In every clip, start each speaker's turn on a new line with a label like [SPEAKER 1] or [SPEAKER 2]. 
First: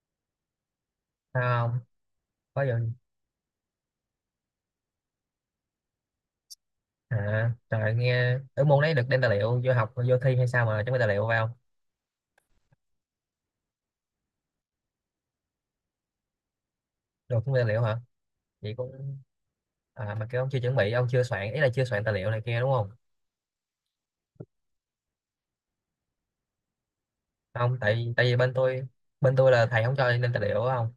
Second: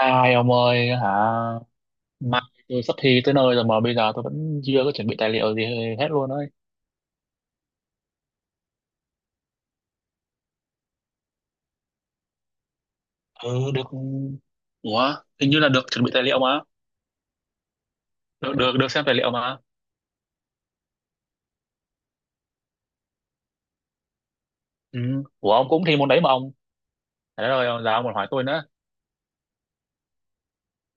[SPEAKER 1] Ai ông ơi hả?
[SPEAKER 2] Không
[SPEAKER 1] Mai
[SPEAKER 2] có vô.
[SPEAKER 1] tôi sắp thi tới nơi rồi mà bây giờ tôi vẫn chưa có chuẩn bị tài liệu gì hết luôn ấy.
[SPEAKER 2] À trời, nghe ở môn đấy được đem tài liệu vô học vô thi hay sao mà chuẩn bị tài liệu vào không?
[SPEAKER 1] Ừ, được. Ủa, hình như là được chuẩn bị tài liệu mà.
[SPEAKER 2] Được chuẩn bị tài liệu hả?
[SPEAKER 1] được được
[SPEAKER 2] Vậy
[SPEAKER 1] được xem tài
[SPEAKER 2] cũng
[SPEAKER 1] liệu mà.
[SPEAKER 2] mà kêu ông chưa chuẩn bị, ông chưa soạn, ý là chưa soạn tài liệu này kia đúng không?
[SPEAKER 1] Ừ. Ủa, ông cũng thi môn đấy mà ông. Trời đất
[SPEAKER 2] Không,
[SPEAKER 1] ơi, giờ ông
[SPEAKER 2] tại
[SPEAKER 1] còn
[SPEAKER 2] tại
[SPEAKER 1] hỏi
[SPEAKER 2] vì
[SPEAKER 1] tôi
[SPEAKER 2] bên
[SPEAKER 1] nữa.
[SPEAKER 2] tôi, bên tôi là thầy không cho nên tài liệu không,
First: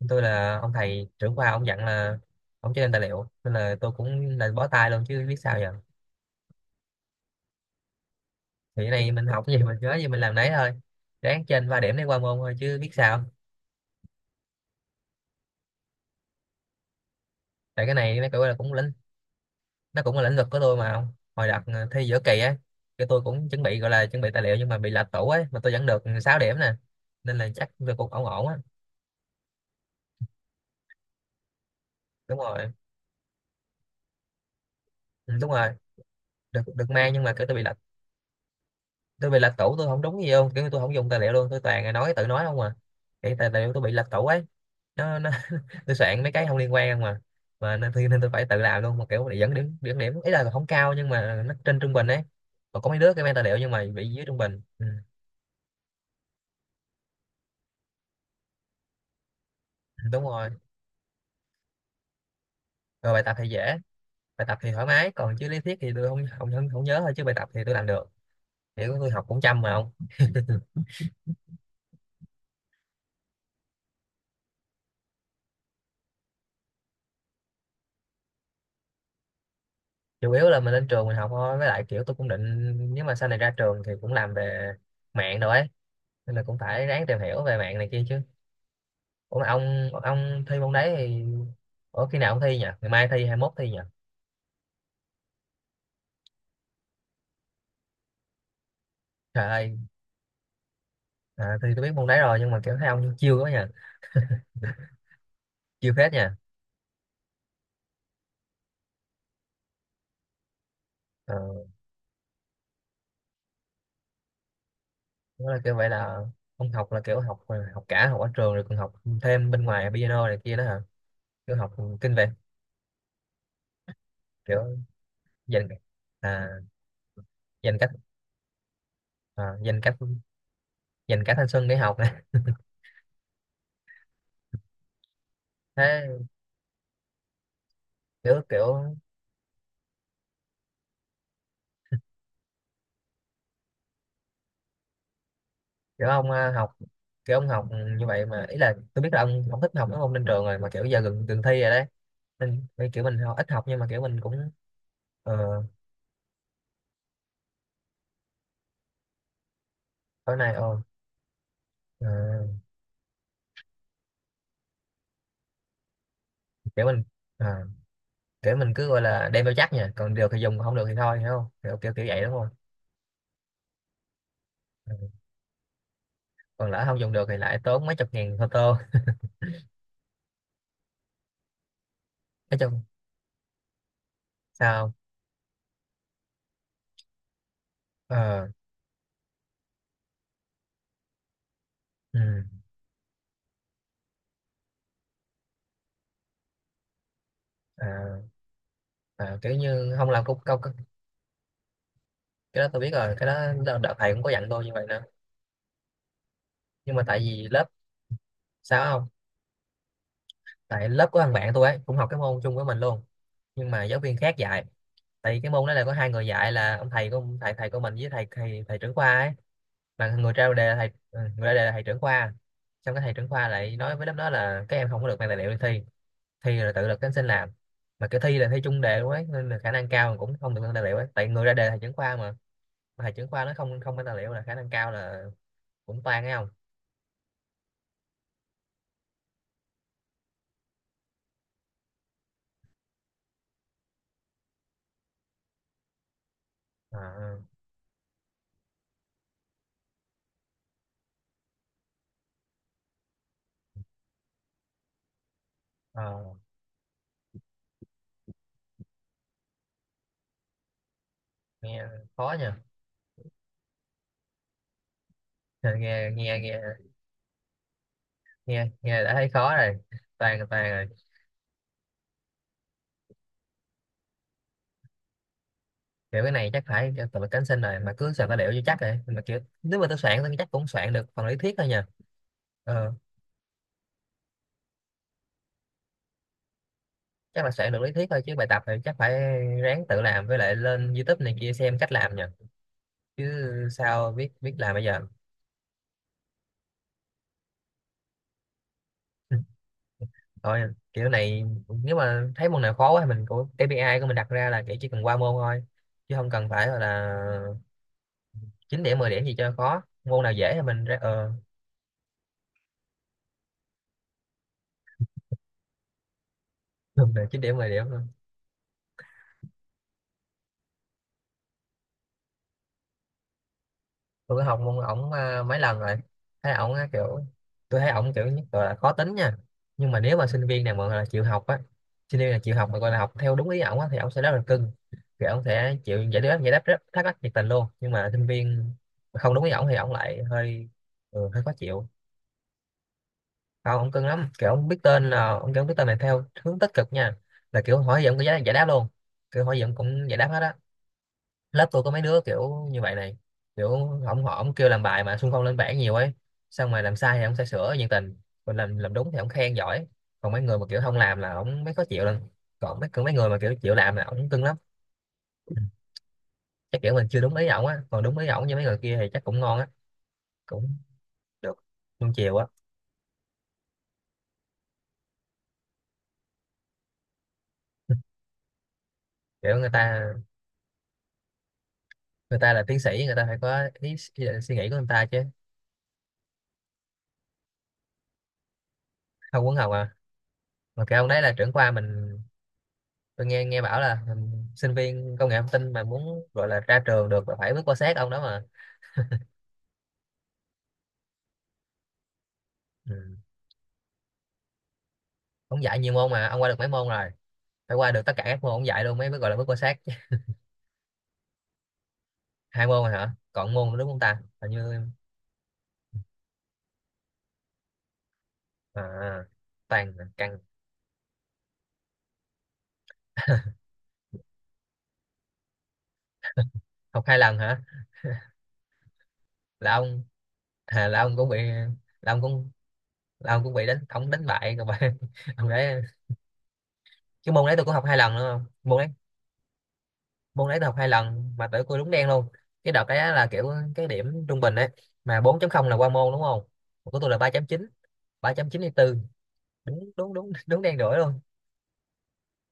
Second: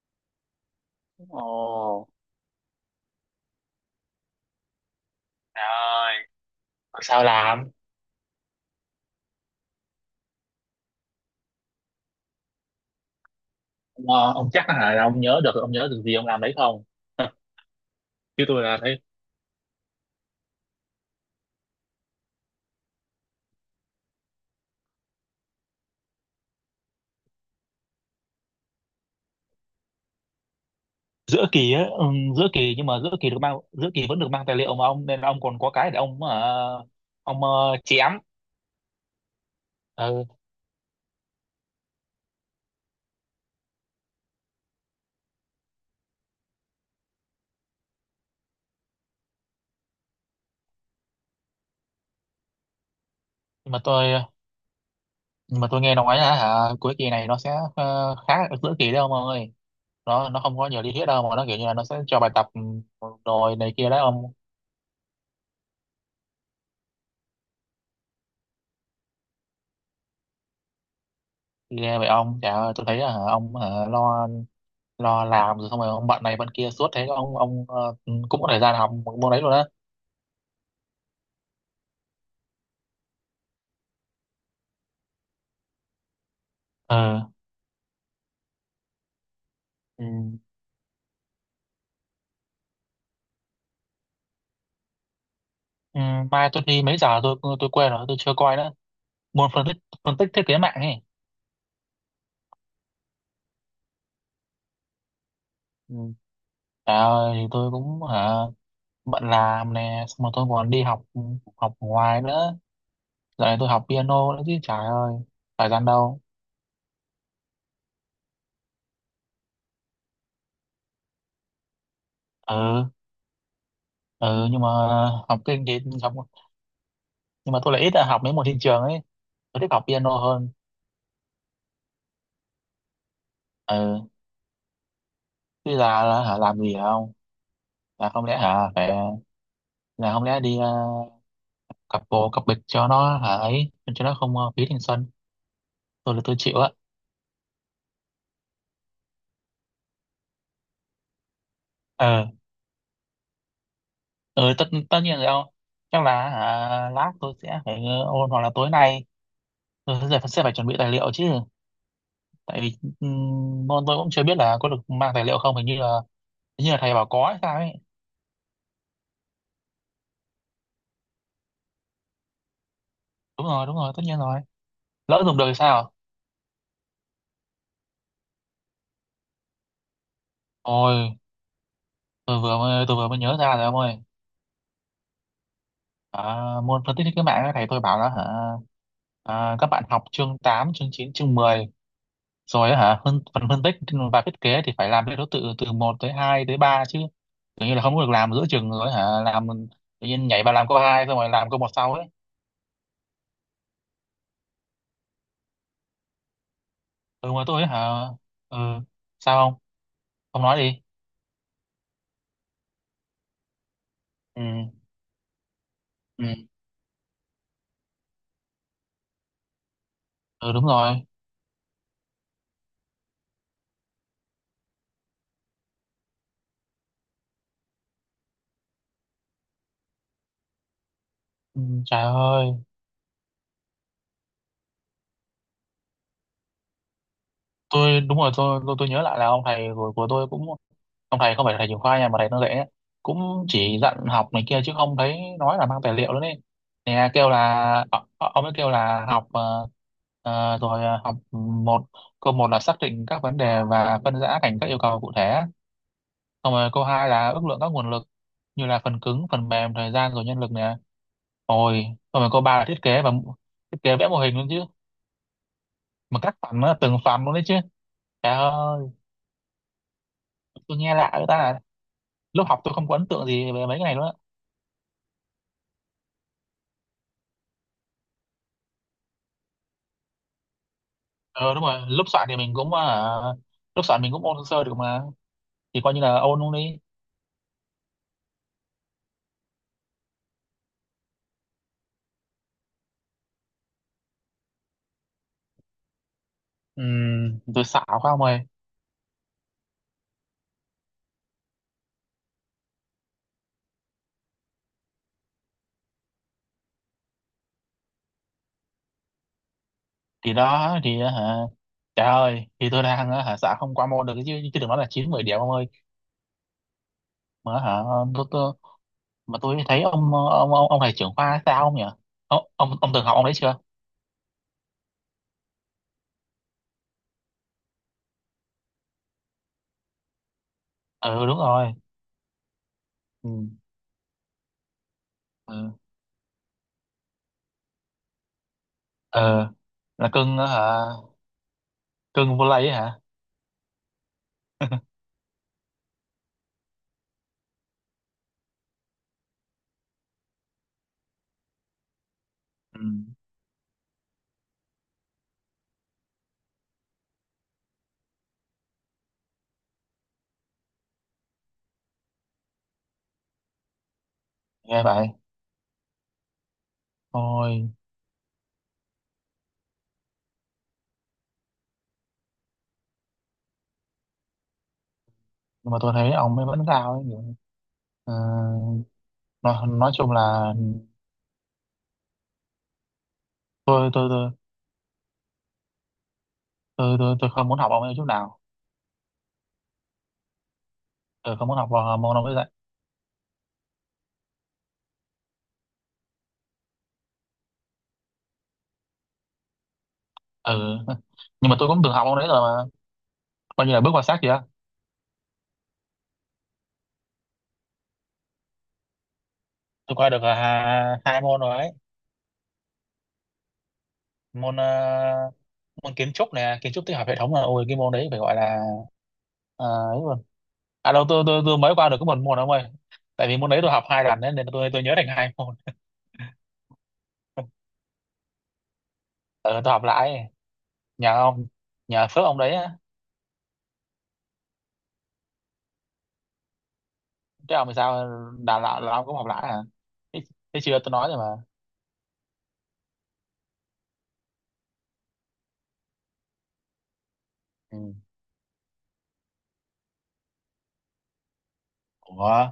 [SPEAKER 2] bên tôi là ông thầy trưởng
[SPEAKER 1] Ồ.
[SPEAKER 2] khoa, ông dặn là ông cho nên tài liệu, nên là tôi cũng là bó tay luôn chứ biết sao giờ.
[SPEAKER 1] Trời ơi, sao làm.
[SPEAKER 2] Thì cái này mình học cái gì mình nhớ gì mình làm đấy thôi, ráng trên ba điểm để qua môn thôi chứ biết sao.
[SPEAKER 1] Ông chắc là hả, ông nhớ được gì ông làm đấy không?
[SPEAKER 2] Tại cái này nó
[SPEAKER 1] Chứ
[SPEAKER 2] gọi là
[SPEAKER 1] tôi
[SPEAKER 2] cũng
[SPEAKER 1] là
[SPEAKER 2] lĩnh,
[SPEAKER 1] thấy.
[SPEAKER 2] nó cũng là lĩnh vực của tôi mà không. Hồi đợt thi giữa kỳ ấy, cái tôi cũng chuẩn bị gọi là chuẩn bị tài liệu nhưng mà bị lệch tủ ấy, mà tôi vẫn được 6 điểm nè, nên là chắc tôi cũng ổn ổn á.
[SPEAKER 1] Giữa kỳ á. Ừ,
[SPEAKER 2] Đúng
[SPEAKER 1] giữa
[SPEAKER 2] rồi.
[SPEAKER 1] kỳ. Nhưng mà giữa kỳ vẫn được mang tài liệu mà ông, nên là
[SPEAKER 2] Ừ,
[SPEAKER 1] ông
[SPEAKER 2] đúng
[SPEAKER 1] còn
[SPEAKER 2] rồi.
[SPEAKER 1] có cái để ông
[SPEAKER 2] Được được mang nhưng mà
[SPEAKER 1] ông
[SPEAKER 2] kiểu tôi bị lệch,
[SPEAKER 1] chém.
[SPEAKER 2] tôi bị lệch tủ, tôi không đúng
[SPEAKER 1] Ừ,
[SPEAKER 2] gì không, kiểu tôi không dùng tài liệu luôn, tôi toàn là nói tự nói không à. Cái tài liệu tôi bị lệch tủ ấy, nó. Tôi soạn mấy cái không liên quan mà, nên tôi phải tự làm luôn, mà kiểu để dẫn điểm, dẫn điểm ý là không cao nhưng mà nó trên trung bình ấy. Còn có mấy đứa cái mang tài liệu nhưng
[SPEAKER 1] nhưng mà
[SPEAKER 2] mà
[SPEAKER 1] tôi
[SPEAKER 2] bị dưới trung bình. Ừ,
[SPEAKER 1] nhưng mà tôi nghe nói là hả cuối kỳ này nó sẽ khá là giữa kỳ đấy ông ơi.
[SPEAKER 2] đúng
[SPEAKER 1] Nó
[SPEAKER 2] rồi.
[SPEAKER 1] không có nhiều lý thuyết đâu, mà nó kiểu như là nó sẽ cho bài tập
[SPEAKER 2] Rồi bài tập thì
[SPEAKER 1] rồi này
[SPEAKER 2] dễ,
[SPEAKER 1] kia đấy ông.
[SPEAKER 2] bài tập thì thoải mái, còn chứ lý thuyết thì tôi không nhớ thôi, chứ bài tập thì tôi làm được, kiểu tôi học cũng chăm mà không.
[SPEAKER 1] Ghê vậy ông chả, tôi thấy là hả, ông hả, lo lo làm rồi xong rồi ông bận này bận kia suốt thế ông cũng có thời gian học một môn đấy luôn á.
[SPEAKER 2] Chủ yếu là mình lên trường mình học thôi, với lại kiểu tôi cũng định nếu mà sau này ra trường thì cũng làm về mạng rồi ấy, nên là cũng phải
[SPEAKER 1] Ừ.
[SPEAKER 2] ráng tìm hiểu về mạng này kia chứ. Ủa mà ông
[SPEAKER 1] Ừ.
[SPEAKER 2] ông thi môn đấy thì ở khi nào ông thi nhỉ? Ngày mai thi, 21 thi nhỉ?
[SPEAKER 1] Ừ, mai tôi đi mấy giờ tôi quên rồi, tôi chưa coi nữa.
[SPEAKER 2] Trời
[SPEAKER 1] Môn
[SPEAKER 2] ơi.
[SPEAKER 1] phân tích thiết kế mạng ấy.
[SPEAKER 2] À, thì tôi biết môn đấy rồi nhưng mà kiểu thấy ông chiêu quá nha, chiêu
[SPEAKER 1] Ừ.
[SPEAKER 2] phết nha.
[SPEAKER 1] Trời ơi, thì tôi cũng hả bận làm nè, xong rồi tôi còn đi học,
[SPEAKER 2] ờ,
[SPEAKER 1] học ngoài nữa. Dạo này tôi học piano đấy chứ, trời ơi,
[SPEAKER 2] Đó là
[SPEAKER 1] thời
[SPEAKER 2] kiểu
[SPEAKER 1] gian
[SPEAKER 2] vậy, là
[SPEAKER 1] đâu.
[SPEAKER 2] ông học là kiểu học, học cả học ở trường rồi còn học thêm bên ngoài piano này kia đó hả? Kiểu học kinh về,
[SPEAKER 1] Ừ. Ừ, nhưng mà
[SPEAKER 2] kiểu
[SPEAKER 1] học kinh
[SPEAKER 2] dành,
[SPEAKER 1] thì học.
[SPEAKER 2] à,
[SPEAKER 1] Nhưng mà tôi
[SPEAKER 2] dành
[SPEAKER 1] lại
[SPEAKER 2] cách,
[SPEAKER 1] ít học mấy môn thị trường ấy. Tôi thích
[SPEAKER 2] dành
[SPEAKER 1] học
[SPEAKER 2] cách,
[SPEAKER 1] piano hơn.
[SPEAKER 2] dành cả thanh xuân để học này.
[SPEAKER 1] Ừ, chứ là,
[SPEAKER 2] Thế
[SPEAKER 1] là hả, làm gì không. là không lẽ
[SPEAKER 2] kiểu,
[SPEAKER 1] hả phải
[SPEAKER 2] kiểu
[SPEAKER 1] là không lẽ đi cặp bồ cặp bịch cho nó hả ấy, cho nó không phí thanh xuân.
[SPEAKER 2] kiểu
[SPEAKER 1] Tôi là
[SPEAKER 2] ông
[SPEAKER 1] tôi chịu á.
[SPEAKER 2] học, kiểu ông học như vậy mà, ý là tôi biết là ông không thích học mấy môn lên trường rồi mà, kiểu giờ gần gần thi rồi đấy,
[SPEAKER 1] Ờ.
[SPEAKER 2] nên nên kiểu mình ít học nhưng mà kiểu mình cũng
[SPEAKER 1] Ừ, tất tất nhiên rồi
[SPEAKER 2] ờ
[SPEAKER 1] không. Chắc là hả, lát tôi sẽ phải ôn hoặc là tối nay tôi sẽ,
[SPEAKER 2] tối
[SPEAKER 1] sẽ phải
[SPEAKER 2] nay.
[SPEAKER 1] chuẩn bị
[SPEAKER 2] Ờ
[SPEAKER 1] tài liệu chứ.
[SPEAKER 2] ờ,
[SPEAKER 1] Tại vì môn tôi cũng chưa biết là có được mang tài liệu không, hình như là. Hình như là
[SPEAKER 2] Kiểu
[SPEAKER 1] thầy
[SPEAKER 2] mình,
[SPEAKER 1] bảo có hay
[SPEAKER 2] ờ,
[SPEAKER 1] sao ấy.
[SPEAKER 2] kiểu mình cứ gọi là đem theo chắc nha, còn được thì dùng còn không được thì thôi, hiểu không, kiểu kiểu kiểu vậy đúng không?
[SPEAKER 1] Đúng rồi, tất nhiên rồi.
[SPEAKER 2] Ừ.
[SPEAKER 1] Lỡ dùng được thì sao?
[SPEAKER 2] Còn lỡ không dùng được thì lại tốn mấy chục ngàn photo.
[SPEAKER 1] Ôi,
[SPEAKER 2] Nói chung.
[SPEAKER 1] tôi vừa mới nhớ ra rồi ông ơi.
[SPEAKER 2] Sao?
[SPEAKER 1] À, môn phân tích thiết kế mạng ấy, thầy tôi bảo là hả,
[SPEAKER 2] ờ
[SPEAKER 1] à, các bạn học chương 8 chương 9 chương 10
[SPEAKER 2] ừ.
[SPEAKER 1] rồi á, hả phần phân tích và thiết kế thì phải làm theo thứ tự từ một tới 2 tới 3 chứ. Tưởng như là không có được
[SPEAKER 2] À.
[SPEAKER 1] làm giữa chừng, rồi hả
[SPEAKER 2] À,
[SPEAKER 1] làm
[SPEAKER 2] kiểu như
[SPEAKER 1] tự
[SPEAKER 2] không làm
[SPEAKER 1] nhiên
[SPEAKER 2] câu
[SPEAKER 1] nhảy vào
[SPEAKER 2] câu.
[SPEAKER 1] làm câu hai xong rồi làm câu một sau ấy.
[SPEAKER 2] Cái đó tôi biết rồi, cái đó đợt đợt thầy cũng có dặn tôi như vậy nữa, nhưng mà tại
[SPEAKER 1] Ừ, mà
[SPEAKER 2] vì lớp.
[SPEAKER 1] tôi hả. Ừ,
[SPEAKER 2] Sao không?
[SPEAKER 1] sao không? Không, nói đi.
[SPEAKER 2] Tại lớp của thằng bạn tôi ấy cũng học cái môn chung với mình luôn, nhưng mà giáo viên khác
[SPEAKER 1] Ừ,
[SPEAKER 2] dạy. Tại vì cái môn đó là có hai người
[SPEAKER 1] ừ,
[SPEAKER 2] dạy, là ông thầy của thầy thầy của mình, với thầy thầy thầy trưởng khoa ấy, mà người ra
[SPEAKER 1] ừ, đúng
[SPEAKER 2] đề là thầy,
[SPEAKER 1] rồi.
[SPEAKER 2] ừ, người ra đề là thầy trưởng khoa. Xong cái thầy trưởng khoa lại nói với lớp đó là các em không có được mang tài liệu đi thi, thi là tự lực cánh sinh làm, mà cái thi là thi chung đề luôn ấy, nên là khả năng cao mà cũng không được mang tài liệu ấy, tại người ra
[SPEAKER 1] Ừ,
[SPEAKER 2] đề là thầy trưởng
[SPEAKER 1] trời
[SPEAKER 2] khoa mà.
[SPEAKER 1] ơi.
[SPEAKER 2] Mà thầy trưởng khoa nó không không mang tài liệu là khả năng cao là cũng toan, nghe không?
[SPEAKER 1] Tôi, đúng rồi, tôi nhớ lại là ông thầy của tôi cũng, ông thầy không phải là thầy trường khoa nha, mà thầy nó dạy ấy, cũng chỉ dặn học này kia chứ không thấy nói là mang tài liệu nữa đấy,
[SPEAKER 2] Ờ,
[SPEAKER 1] nè kêu
[SPEAKER 2] ờ,
[SPEAKER 1] là ông ấy kêu là học học một, câu một là xác định các vấn đề và phân rã thành các yêu cầu cụ thể.
[SPEAKER 2] ờ,
[SPEAKER 1] Xong rồi câu hai là ước lượng các nguồn lực như là phần cứng, phần mềm, thời gian rồi nhân lực nè. Rồi
[SPEAKER 2] nghe.
[SPEAKER 1] xong rồi
[SPEAKER 2] Khó
[SPEAKER 1] câu
[SPEAKER 2] nha.
[SPEAKER 1] ba là thiết kế và thiết kế vẽ mô hình luôn chứ.
[SPEAKER 2] nghe nghe
[SPEAKER 1] Mà các
[SPEAKER 2] nghe
[SPEAKER 1] phần nó là
[SPEAKER 2] nghe
[SPEAKER 1] từng phần luôn đấy chứ, trời ơi.
[SPEAKER 2] Nghe đã thấy khó rồi, toàn toàn
[SPEAKER 1] Tôi
[SPEAKER 2] rồi.
[SPEAKER 1] nghe lạ, người ta lúc học tôi không có ấn tượng gì về mấy cái này nữa.
[SPEAKER 2] Kiểu cái này chắc phải cho tụi mình cánh sinh rồi, mà cứ soạn tài liệu cho chắc rồi, mà kiểu nếu mà tôi soạn thì chắc cũng soạn được phần lý
[SPEAKER 1] Ờ
[SPEAKER 2] thuyết
[SPEAKER 1] đúng
[SPEAKER 2] thôi
[SPEAKER 1] rồi,
[SPEAKER 2] nha.
[SPEAKER 1] lúc soạn thì mình cũng
[SPEAKER 2] ờ,
[SPEAKER 1] lúc soạn mình cũng ôn sơ sơ được mà. Thì coi như là ôn luôn đi.
[SPEAKER 2] Chắc là soạn được lý thuyết thôi, chứ bài tập thì chắc phải ráng tự làm, với lại lên YouTube này kia xem cách làm nha, chứ sao biết biết làm bây giờ.
[SPEAKER 1] Tôi xạo quá ông ơi.
[SPEAKER 2] Thôi kiểu này, nếu mà thấy môn nào khó quá thì mình, của KPI của mình đặt ra là kiểu chỉ cần qua môn thôi, chứ không cần phải gọi là 9 điểm 10 điểm gì cho khó. Môn nào
[SPEAKER 1] Thì
[SPEAKER 2] dễ thì
[SPEAKER 1] đó
[SPEAKER 2] mình ra
[SPEAKER 1] thì hả, trời ơi, thì tôi đang hả xạo không qua môn được chứ chứ đừng nói là chín mười điểm ông ơi.
[SPEAKER 2] Chín điểm
[SPEAKER 1] Mà
[SPEAKER 2] 10
[SPEAKER 1] hả
[SPEAKER 2] điểm luôn.
[SPEAKER 1] tôi, mà tôi thấy ông ông thầy trưởng khoa sao không nhỉ? Ông từng học ông đấy chưa?
[SPEAKER 2] Tôi có học môn ổng mấy lần rồi, thấy ổng á, kiểu tôi thấy ổng kiểu nhất là khó tính nha, nhưng mà nếu mà sinh viên nào mà gọi là chịu
[SPEAKER 1] Ừ, đúng
[SPEAKER 2] học á,
[SPEAKER 1] rồi.
[SPEAKER 2] sinh viên là chịu học mà gọi là học
[SPEAKER 1] Ừ.
[SPEAKER 2] theo đúng ý ổng á, thì ổng sẽ rất là cưng, kiểu ổng
[SPEAKER 1] Ừ.
[SPEAKER 2] sẽ chịu giải đáp rất thắc mắc nhiệt tình luôn, nhưng mà sinh viên mà không đúng ý
[SPEAKER 1] Ờ,
[SPEAKER 2] ổng thì ổng
[SPEAKER 1] là
[SPEAKER 2] lại
[SPEAKER 1] cưng. Ờ, Hả,
[SPEAKER 2] hơi, ừ, hơi khó chịu.
[SPEAKER 1] cưng vô lây ấy hả?
[SPEAKER 2] Không, ổng cưng lắm, kiểu ổng biết tên là ổng kiểu biết tên này theo hướng tích cực nha, là kiểu hỏi gì ổng cũng giải giải đáp luôn, kiểu hỏi gì ổng cũng giải đáp hết á. Lớp tôi có mấy đứa kiểu
[SPEAKER 1] Ừ,
[SPEAKER 2] như vậy này, kiểu ổng kêu làm bài mà xung phong lên bảng nhiều ấy, xong mà làm sai thì ổng sẽ sửa nhiệt tình, còn làm đúng thì ổng khen giỏi, còn mấy người mà kiểu không làm là ổng mới khó chịu lên, còn mấy người mà kiểu chịu làm là ổng cưng lắm.
[SPEAKER 1] nghe vậy
[SPEAKER 2] Ừ, chắc kiểu mình chưa đúng ý ổng
[SPEAKER 1] thôi.
[SPEAKER 2] á, còn đúng ý ổng như mấy người kia thì chắc cũng ngon á, cũng được luôn chiều á.
[SPEAKER 1] Nhưng mà tôi thấy ông ấy vẫn sao ấy. Ờ,
[SPEAKER 2] Kiểu người
[SPEAKER 1] nói chung
[SPEAKER 2] ta,
[SPEAKER 1] là
[SPEAKER 2] người ta là tiến sĩ, người ta phải có
[SPEAKER 1] tôi
[SPEAKER 2] ý,
[SPEAKER 1] tôi
[SPEAKER 2] ý
[SPEAKER 1] tôi
[SPEAKER 2] định suy nghĩ của người ta chứ.
[SPEAKER 1] tôi không muốn học ông ấy chút nào.
[SPEAKER 2] Không quấn học à? Mà cái ông đấy là
[SPEAKER 1] Tôi không
[SPEAKER 2] trưởng
[SPEAKER 1] muốn học
[SPEAKER 2] khoa
[SPEAKER 1] vào môn
[SPEAKER 2] mình.
[SPEAKER 1] ông ấy dạy.
[SPEAKER 2] Tôi nghe nghe bảo là, ừ, sinh viên công nghệ thông tin mà muốn gọi là ra trường được là phải bước qua sát ông đó mà.
[SPEAKER 1] Ừ. Nhưng mà tôi cũng từng học ông đấy rồi mà,
[SPEAKER 2] Ừ.
[SPEAKER 1] coi như là bước vào xác kìa.
[SPEAKER 2] Ông dạy nhiều môn mà, ông qua được mấy môn rồi? Phải qua được tất cả các môn ông dạy luôn mới mới gọi là bước qua sát chứ.
[SPEAKER 1] Tôi qua được à, hai môn rồi ấy.
[SPEAKER 2] Hai môn rồi hả, còn môn nữa đúng không ta, hình
[SPEAKER 1] Môn
[SPEAKER 2] như
[SPEAKER 1] môn kiến trúc nè, kiến trúc tích hợp hệ thống, là ôi cái môn đấy phải gọi là
[SPEAKER 2] à, toàn
[SPEAKER 1] ấy luôn.
[SPEAKER 2] cần.
[SPEAKER 1] À đâu, tôi mới qua được có một môn ông ơi. Tại vì môn đấy tôi học hai lần ấy, nên tôi nhớ thành hai môn.
[SPEAKER 2] Học 2 lần hả?
[SPEAKER 1] Ừ, tôi
[SPEAKER 2] Là
[SPEAKER 1] học
[SPEAKER 2] ông,
[SPEAKER 1] lại.
[SPEAKER 2] à, là
[SPEAKER 1] nhờ
[SPEAKER 2] ông cũng bị,
[SPEAKER 1] ông Nhờ
[SPEAKER 2] là ông
[SPEAKER 1] phước ông
[SPEAKER 2] cũng,
[SPEAKER 1] đấy á.
[SPEAKER 2] là ông cũng bị đánh, ông đánh bại rồi mà. Ông đấy, cái môn
[SPEAKER 1] Chứ
[SPEAKER 2] đấy tôi
[SPEAKER 1] ông thì
[SPEAKER 2] cũng học hai
[SPEAKER 1] sao?
[SPEAKER 2] lần nữa, không,
[SPEAKER 1] Đào
[SPEAKER 2] môn
[SPEAKER 1] tạo
[SPEAKER 2] đấy,
[SPEAKER 1] là ông cũng học lại à? thế,
[SPEAKER 2] môn đấy
[SPEAKER 1] Thế
[SPEAKER 2] tôi học
[SPEAKER 1] chưa,
[SPEAKER 2] hai
[SPEAKER 1] tôi nói rồi
[SPEAKER 2] lần
[SPEAKER 1] mà.
[SPEAKER 2] mà tới tôi đúng đen luôn. Cái đợt đấy á là kiểu cái điểm trung bình đấy, mà bốn chấm không là qua môn đúng không, của tôi là ba ba chấm chín,
[SPEAKER 1] Ừ.
[SPEAKER 2] ba chấm chín 3 tư. Đúng đúng đúng, đúng đen đuổi luôn.
[SPEAKER 1] Ủa,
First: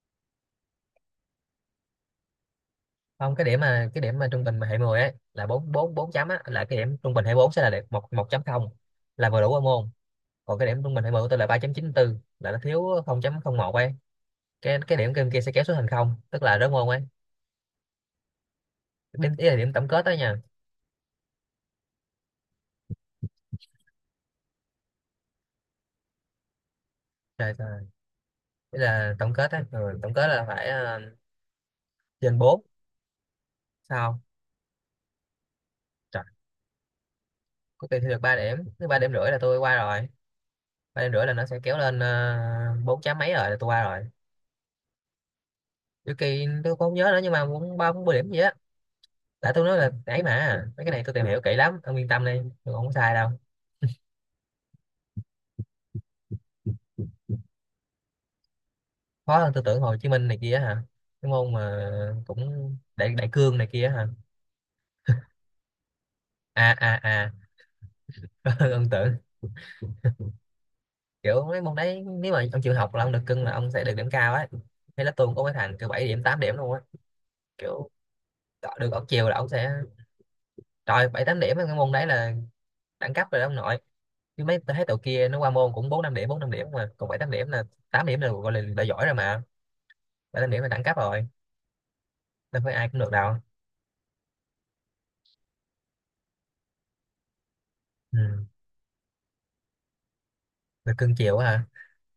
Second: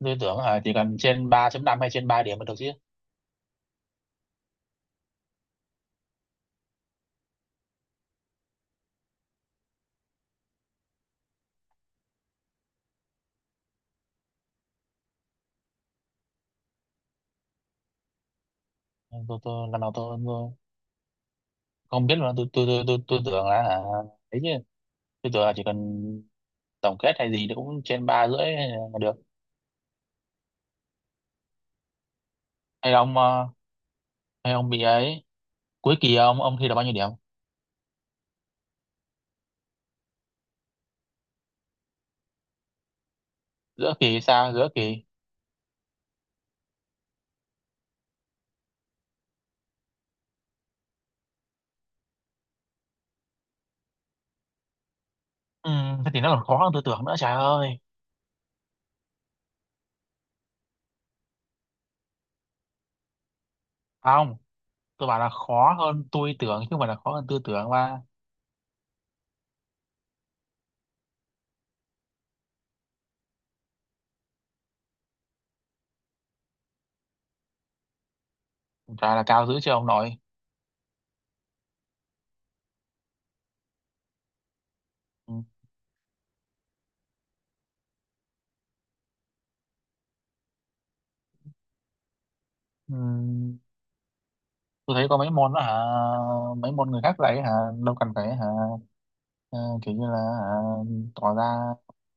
[SPEAKER 1] tôi tưởng à, chỉ cần trên 3,5 hay trên 3 điểm là được chứ.
[SPEAKER 2] Không, cái điểm mà trung bình mà hệ 10 ấy là 4 4 4 chấm á, là cái điểm trung bình hệ 4 sẽ là điểm một một chấm không, là vừa đủ qua môn. Còn cái điểm trung bình hệ 10 của tôi là ba chấm chín tư, là nó thiếu không chấm không một ấy, cái điểm kia kia sẽ kéo xuống thành không, tức là rớt môn ấy. Điểm, ý là
[SPEAKER 1] Tôi,
[SPEAKER 2] điểm
[SPEAKER 1] lần
[SPEAKER 2] tổng
[SPEAKER 1] nào
[SPEAKER 2] kết đó
[SPEAKER 1] tôi,
[SPEAKER 2] nha.
[SPEAKER 1] tôi không biết mà tôi tưởng là à, ấy chứ. Tôi tưởng là chỉ cần tổng kết hay gì
[SPEAKER 2] Trời
[SPEAKER 1] thì cũng
[SPEAKER 2] trời.
[SPEAKER 1] trên 3 rưỡi hay
[SPEAKER 2] Ý
[SPEAKER 1] là được.
[SPEAKER 2] là tổng kết á, ừ, tổng kết là phải ờ, trên bốn.
[SPEAKER 1] Hay là ông ờ,
[SPEAKER 2] Sao?
[SPEAKER 1] Hay ông bị ấy, cuối kỳ
[SPEAKER 2] Trời,
[SPEAKER 1] ông thi được bao nhiêu điểm?
[SPEAKER 2] cuối kỳ thi được 3 điểm, nếu ba điểm rưỡi là tôi qua rồi, ba điểm rưỡi là nó sẽ kéo lên ờ, bốn chấm mấy rồi là tôi qua
[SPEAKER 1] Giữa
[SPEAKER 2] rồi.
[SPEAKER 1] kỳ hay sao? Giữa kỳ.
[SPEAKER 2] Đôi kỳ tôi cũng không nhớ nữa, nhưng mà cũng ba bốn mươi điểm gì á. Tại tôi nói là ấy mà, mấy cái này tôi tìm hiểu kỹ lắm, ông yên tâm đi, tôi không có sai đâu.
[SPEAKER 1] Ừ, thế thì nó còn khó hơn tôi tưởng nữa, trời ơi.
[SPEAKER 2] Khó hơn tôi tưởng Hồ Chí Minh này kia hả, cái môn mà cũng đại đại cương này kia hả?
[SPEAKER 1] Không, tôi bảo là khó hơn tôi tưởng chứ
[SPEAKER 2] À
[SPEAKER 1] không phải
[SPEAKER 2] à
[SPEAKER 1] là khó hơn
[SPEAKER 2] à,
[SPEAKER 1] tôi tưởng mà.
[SPEAKER 2] ông tưởng kiểu mấy môn đấy nếu mà ông chịu học là ông được cưng, là ông sẽ được điểm cao ấy. Hay là tôi cũng có mấy thằng kiểu 7 điểm 8 điểm luôn á, kiểu được ở
[SPEAKER 1] Trời là
[SPEAKER 2] chiều là
[SPEAKER 1] cao
[SPEAKER 2] ông
[SPEAKER 1] dữ chưa
[SPEAKER 2] sẽ.
[SPEAKER 1] ông nội.
[SPEAKER 2] Trời, bảy tám điểm ở cái môn đấy là đẳng cấp rồi đó ông nội. Chứ mấy tôi thấy tụi kia nó
[SPEAKER 1] Ừ.
[SPEAKER 2] qua môn cũng bốn năm điểm, mà còn bảy tám điểm là, tám điểm là gọi là đã giỏi rồi mà, bảy tám điểm là đẳng cấp rồi, đâu phải ai
[SPEAKER 1] Ừ.
[SPEAKER 2] cũng được đâu.
[SPEAKER 1] Tôi thấy có mấy môn đó hả, mấy môn người khác dạy hả, đâu cần phải
[SPEAKER 2] Ừ.
[SPEAKER 1] hả ờ, kiểu như là hả,
[SPEAKER 2] Được cưng
[SPEAKER 1] tỏ
[SPEAKER 2] chiều quá hả?
[SPEAKER 1] ra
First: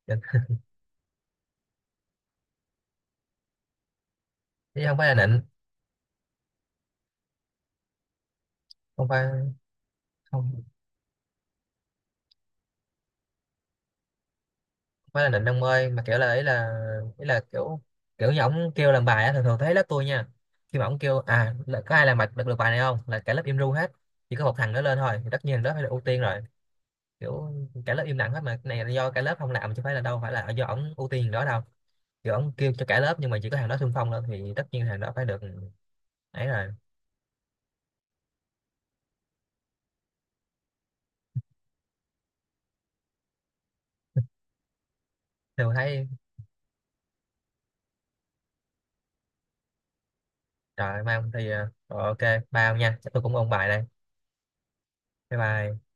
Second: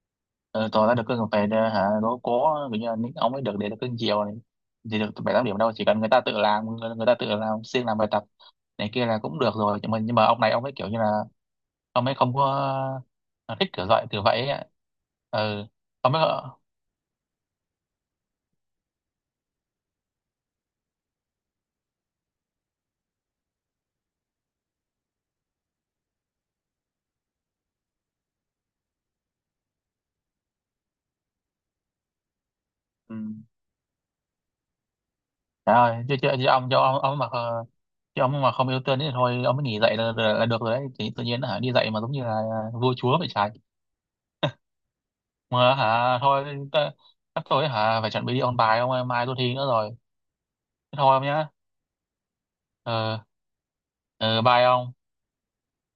[SPEAKER 2] Định-
[SPEAKER 1] ờ, tỏ ra được cái về để, hả đố cố, kiểu như là những ông ấy được để được cưng chiều này
[SPEAKER 2] Chứ không
[SPEAKER 1] thì
[SPEAKER 2] phải
[SPEAKER 1] được
[SPEAKER 2] là
[SPEAKER 1] bảy
[SPEAKER 2] nịnh,
[SPEAKER 1] tám điểm đâu, chỉ cần người ta tự làm, người ta tự làm siêng làm bài tập này kia
[SPEAKER 2] không
[SPEAKER 1] là
[SPEAKER 2] phải,
[SPEAKER 1] cũng được
[SPEAKER 2] không,
[SPEAKER 1] rồi, nhưng mà ông này
[SPEAKER 2] không
[SPEAKER 1] ông ấy kiểu như là ông ấy không có ờ, thích kiểu dạy kiểu vậy ấy ạ.
[SPEAKER 2] phải là nịnh ông
[SPEAKER 1] Ừ,
[SPEAKER 2] ơi, mà
[SPEAKER 1] ông
[SPEAKER 2] kiểu
[SPEAKER 1] ấy
[SPEAKER 2] là ý là, kiểu kiểu như ổng kêu làm bài á, thường thường thấy lớp tôi nha, khi mà ổng kêu à là có ai làm bài được bài này không, là cả lớp im ru hết, chỉ có một thằng nó lên thôi thì tất nhiên đó phải là ưu tiên rồi. Kiểu cả lớp im lặng hết mà, cái này là do cả lớp không làm chứ phải là, đâu phải là do ổng ưu tiên đó đâu. Kiểu ổng kêu cho cả lớp
[SPEAKER 1] ừ.
[SPEAKER 2] nhưng mà chỉ có thằng đó xung phong lên thì tất nhiên thằng đó phải được.
[SPEAKER 1] Trời ơi chứ chứ, chứ
[SPEAKER 2] Ấy
[SPEAKER 1] ông
[SPEAKER 2] rồi.
[SPEAKER 1] cho ông mà chứ ông mà không yêu thương thì thôi ông mới nghỉ dạy là được rồi đấy, thì tự nhiên hả đi dạy mà giống như là à, vua chúa vậy trái.
[SPEAKER 2] Tôi
[SPEAKER 1] Mà
[SPEAKER 2] thấy.
[SPEAKER 1] hả thôi ta, chắc tôi hả phải chuẩn bị đi ôn bài ông ơi, mai tôi thi nữa rồi. Thế
[SPEAKER 2] Trời,
[SPEAKER 1] thôi
[SPEAKER 2] mai
[SPEAKER 1] ông
[SPEAKER 2] ông
[SPEAKER 1] nhá.
[SPEAKER 2] thi à. Rồi, ok bao nha, chắc
[SPEAKER 1] Ờ.
[SPEAKER 2] tôi cũng ôn bài đây.
[SPEAKER 1] Ờ, bye ông.
[SPEAKER 2] Bye bye.